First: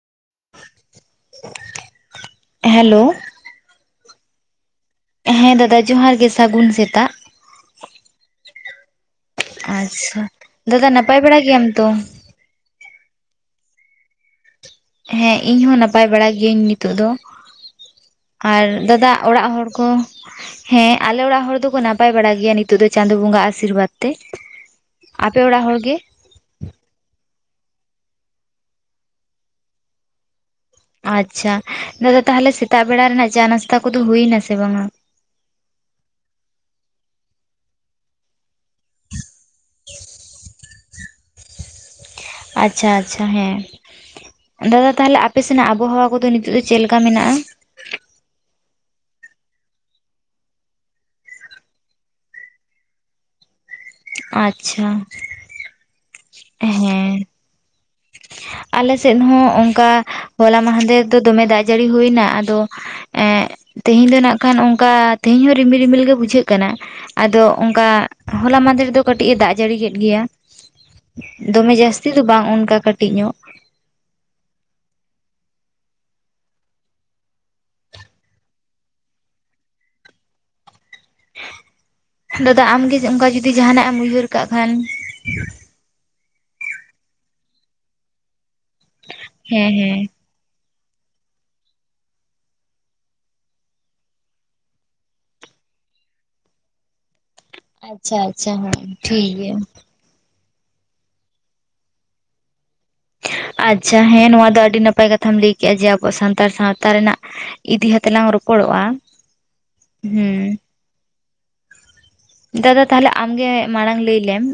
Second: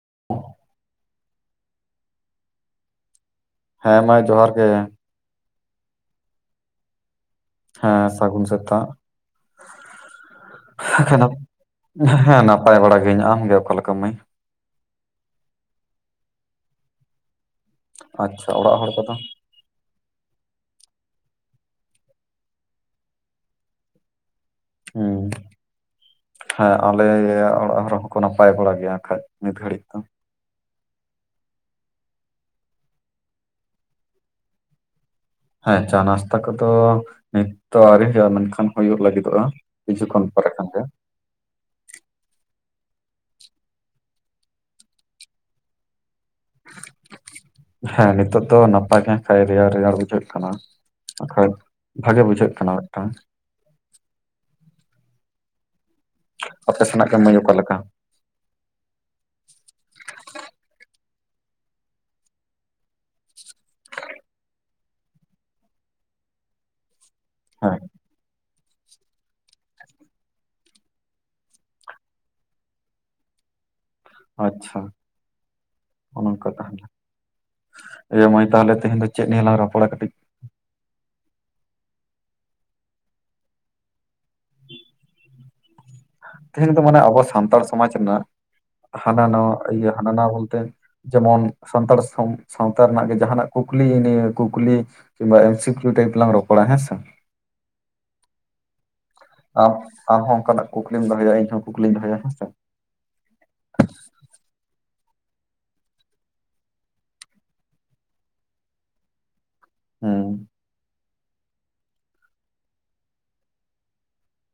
[inaudible] Hello. ᱦᱮᱸ ᱢᱟ ᱡᱚᱦᱟᱨ ᱜᱮ᱾ ᱦᱮᱸ ᱫᱟᱫᱟ ᱡᱚᱦᱟᱨ ᱜᱮ ᱥᱟᱹᱜᱩᱱ ᱥᱮᱛᱟᱜ᱾ ᱦᱮᱸ ᱥᱟᱹᱜᱩᱱ ᱥᱮᱛᱟᱜ᱾ ᱟᱪᱪᱷᱟ ᱫᱟᱫᱟ ᱱᱟᱯᱟᱭ ᱵᱟᱲᱟ ᱜᱮᱭᱟᱢ ᱛᱚ? ᱦᱮᱸ ᱱᱟᱯᱟᱭ ᱵᱟᱲᱟ ᱜᱤᱭᱟᱹᱧ᱾ ᱟᱢ ᱜᱮ ᱚᱠᱟ ᱞᱮᱠᱟ ᱢᱟᱹᱭ? ᱦᱮᱸ, ᱤᱧ ᱦᱚᱸ ᱱᱟᱯᱟᱭ ᱵᱟᱲᱟ ᱜᱤᱭᱟᱹᱧ ᱱᱤᱛᱚᱜ ᱫᱚ᱾ ᱟᱪᱪᱷᱟ ᱟᱨ ᱚᱲᱟᱜ ᱦᱚᱲ ᱫᱟᱫᱟ ᱠᱚᱫᱚ ᱚᱲᱟᱜ ᱦᱚᱲ ᱠᱚ? ᱦᱮᱸ ᱟᱞᱮ ᱚᱲᱟᱜ ᱦᱚᱲ ᱫᱚᱠᱚ ᱱᱟᱯᱟᱭ ᱵᱟᱲᱟ ᱜᱮᱭᱟ ᱱᱤᱛᱚᱜ ᱫᱚ ᱪᱟᱸᱫ ᱵᱚᱸᱜᱟ ᱟᱥᱤᱨᱵᱟᱫᱽ ᱛᱮ᱾ ᱦᱩᱸ ᱟᱯᱮ ᱚᱲᱟᱜ ᱦᱚᱲᱲ ᱜᱮ? ᱦᱮᱸ ᱟᱞᱮᱭᱟᱜ ᱚᱲᱟᱜ ᱦᱚᱲ ᱦᱚᱸᱠᱚ ᱱᱟᱯᱟᱭ ᱵᱟᱲᱟ ᱜᱮᱭᱟ ᱦᱟᱸᱜᱠᱷᱟᱡ ᱱᱤᱛ ᱜᱷᱟᱹᱲᱤᱡ ᱫᱚ᱾ ᱟᱪᱪᱷᱟ ᱫᱟᱫᱟ ᱛᱟᱦᱞᱮ ᱥᱮᱛᱟᱜ ᱵᱮᱲᱟ ᱨᱮᱱᱟᱜ ᱪᱟ ᱱᱟᱥᱛᱟ ᱠᱚᱫᱚ ᱦᱩᱭᱱᱟ ᱥᱮ ᱵᱟᱝᱟ? ᱦᱮᱸ ᱪᱟ ᱱᱟᱥᱛᱟ ᱠᱚᱫᱚ ᱱᱤᱛ ᱫᱚ ᱟᱹᱣᱨᱤ ᱦᱩᱭᱩᱜᱼᱟ, ᱢᱮᱱᱠᱷᱟᱱ ᱦᱩᱭᱩᱜ ᱞᱟᱹᱜᱤᱫᱚᱜᱼᱟ ᱠᱤᱪᱷᱩ ᱠᱷᱚᱱ ᱯᱟᱨᱟᱠᱷᱟᱱ ᱜᱮ᱾ ᱟᱪᱪᱷᱟ ᱟᱪᱪᱷᱟ ᱦᱮᱸ᱾ ᱫᱟᱫᱟ ᱛᱟᱦᱞᱮ ᱟᱯᱮ ᱥᱮᱱᱟᱜ ᱟᱵᱚᱦᱟᱣᱟ ᱠᱚᱫᱚ ᱱᱤᱛᱚᱜ ᱫᱚ ᱪᱮᱫ ᱞᱮᱠᱟ ᱢᱮᱱᱟᱜᱼᱟ? ᱦᱮᱸ ᱱᱤᱛᱚᱜ ᱫᱚ ᱱᱟᱯᱟᱭ ᱜᱮ ᱠᱷᱟᱡ ᱨᱮᱭᱟᱲ ᱨᱮᱭᱟᱲ ᱵᱩᱡᱷᱟᱹᱜ ᱠᱟᱱᱟ᱾ ᱦᱳᱭ ᱵᱷᱟᱜᱮ ᱵᱩᱡᱷᱟᱹᱜ ᱠᱟᱱᱟ ᱢᱤᱫᱴᱟᱝ᱾ ᱟᱪᱪᱷᱟ᱾ ᱟᱯᱮ ᱥᱮᱱᱟᱜ ᱜᱮ ᱦᱮᱸ ᱢᱟᱭ. ᱚᱠᱟ ᱞᱮᱠᱟ? ᱟᱞᱮ ᱥᱮᱫ ᱦᱚᱸ ᱚᱝᱠᱟ ᱦᱚᱞᱟ ᱢᱟᱦᱫᱮ ᱫᱚ ᱫᱚᱢᱮ ᱫᱟᱜ ᱡᱟᱹᱲᱤ ᱦᱩᱭᱱᱟ ᱟᱫᱚ ᱮᱸᱜ, ᱛᱤᱦᱤᱧ ᱫᱚ ᱱᱟᱜ ᱠᱷᱟᱱ ᱚᱝᱠᱟ ᱛᱤᱦᱤᱧ ᱦᱚᱸ ᱨᱤᱢᱤᱞ ᱨᱤᱢᱤᱞ ᱜᱮ ᱵᱩᱡᱷᱟᱹᱜ ᱠᱟᱱᱟ᱾ ᱟᱫᱚ ᱦᱮᱸ ᱚᱝᱠᱟ ᱦᱚᱞᱟ ᱢᱟᱸᱫᱷᱮᱨ ᱫᱚ ᱠᱟᱹᱴᱤᱡ-ᱮ ᱫᱟᱜ ᱡᱟᱹᱲᱤ ᱠᱮᱫ ᱜᱮᱭᱟ, ᱫᱚᱢᱮ ᱡᱟᱹᱥᱛᱤ ᱫᱚ ᱵᱟᱝ ᱚᱱᱠᱟ ᱠᱟᱹᱴᱤᱡ ᱧᱚᱜ᱾ ᱟᱪᱪᱷᱟ ᱚᱱᱠᱟ ᱛᱟᱦᱞᱮ᱾ ᱤᱭᱟᱹ ᱢᱟᱹᱭ ᱛᱟᱦᱞᱮ ᱛᱮᱦᱮᱧ ᱫᱚ ᱪᱮᱫ ᱱᱤᱭᱟᱞᱟᱝ ᱨᱯᱚᱲᱟ ᱠᱟᱹᱴᱤᱡ? ᱫᱟᱫᱟ ᱟᱢᱜᱮ ᱚᱝᱠᱟ ᱡᱩᱫᱤ ᱡᱟᱦᱟᱱᱟᱜ-ᱮᱢ ᱩᱭᱦᱟᱹᱨ ᱠᱟᱜ ᱠᱷᱟᱱ᱾ ᱛᱮᱦᱮᱧ ᱫᱚ ᱢᱟᱱᱮ ᱟᱵᱚ ᱥᱟᱱᱛᱟᱲ ᱥᱚᱢᱟᱡᱽ ᱨᱮᱱᱟᱜ ᱦᱟᱱᱟ ᱱᱚᱣᱟ ᱦᱮᱸ ᱤᱭᱟᱹ ᱦᱮᱸ ᱦᱟᱱᱟ ᱱᱚᱣᱟ ᱵᱚᱞᱛᱮ ᱡᱮᱢᱚᱱ ᱥᱟᱱᱛᱟᱲ ᱥᱟᱶ ᱥᱟᱶᱛᱟ ᱨᱮᱱᱟᱜ ᱜᱮ ᱡᱟᱦᱟᱱᱟᱜ ᱠᱩᱠᱞᱤ ᱱᱤᱭᱮ ᱠᱩᱠᱞᱤ ᱠᱤᱢᱵᱟ ᱮᱢ ᱥᱤ ᱠᱤᱭᱩ ᱴᱟᱭᱤᱯ ᱞᱟᱝ. ᱨᱚᱯᱚᱲᱟ ᱦᱮᱸ ᱥᱮ᱾ ᱟᱪᱪᱷᱟ ᱟᱪᱪᱷᱟ ᱦᱮᱸ ᱴᱷᱤᱠ ᱜᱮᱭᱟ᱾ ᱟᱢ ᱟᱢ ᱦᱚᱸ ᱚᱱᱝᱠᱟᱱᱟᱜ ᱠᱩᱠᱞᱤᱢ ᱫᱚᱦᱚᱭᱟ ᱤᱧ ᱦᱚᱸ ᱠᱩᱠᱞᱤᱧ ᱫᱚᱭᱟ ᱦᱮᱸ ᱥᱮ᱾ ᱟᱪᱪᱷᱟ ᱦᱮᱸ ᱱᱚᱣᱟ ᱫᱚ ᱟᱹᱰᱤ ᱱᱟᱯᱟᱭ ᱠᱟᱛᱷᱟᱢ ᱞᱟᱹᱭ ᱠᱮᱜᱼᱟ ᱡᱮ ᱟᱵᱚ ᱥᱟᱱᱛᱟᱲ ᱥᱟᱶᱛᱟ ᱨᱮᱱᱟᱜ ᱤᱫᱤ ᱠᱟᱛᱮᱜ ᱞᱟᱝ ᱨᱚᱯᱚᱲᱚᱜᱼᱟ ᱦᱩᱸ᱾ ᱫᱟᱫᱟ ᱛᱟᱦᱞᱮ ᱟᱢᱜᱮ ᱢᱟᱲᱟᱝ ᱞᱟᱹᱭᱞᱮᱢ᱾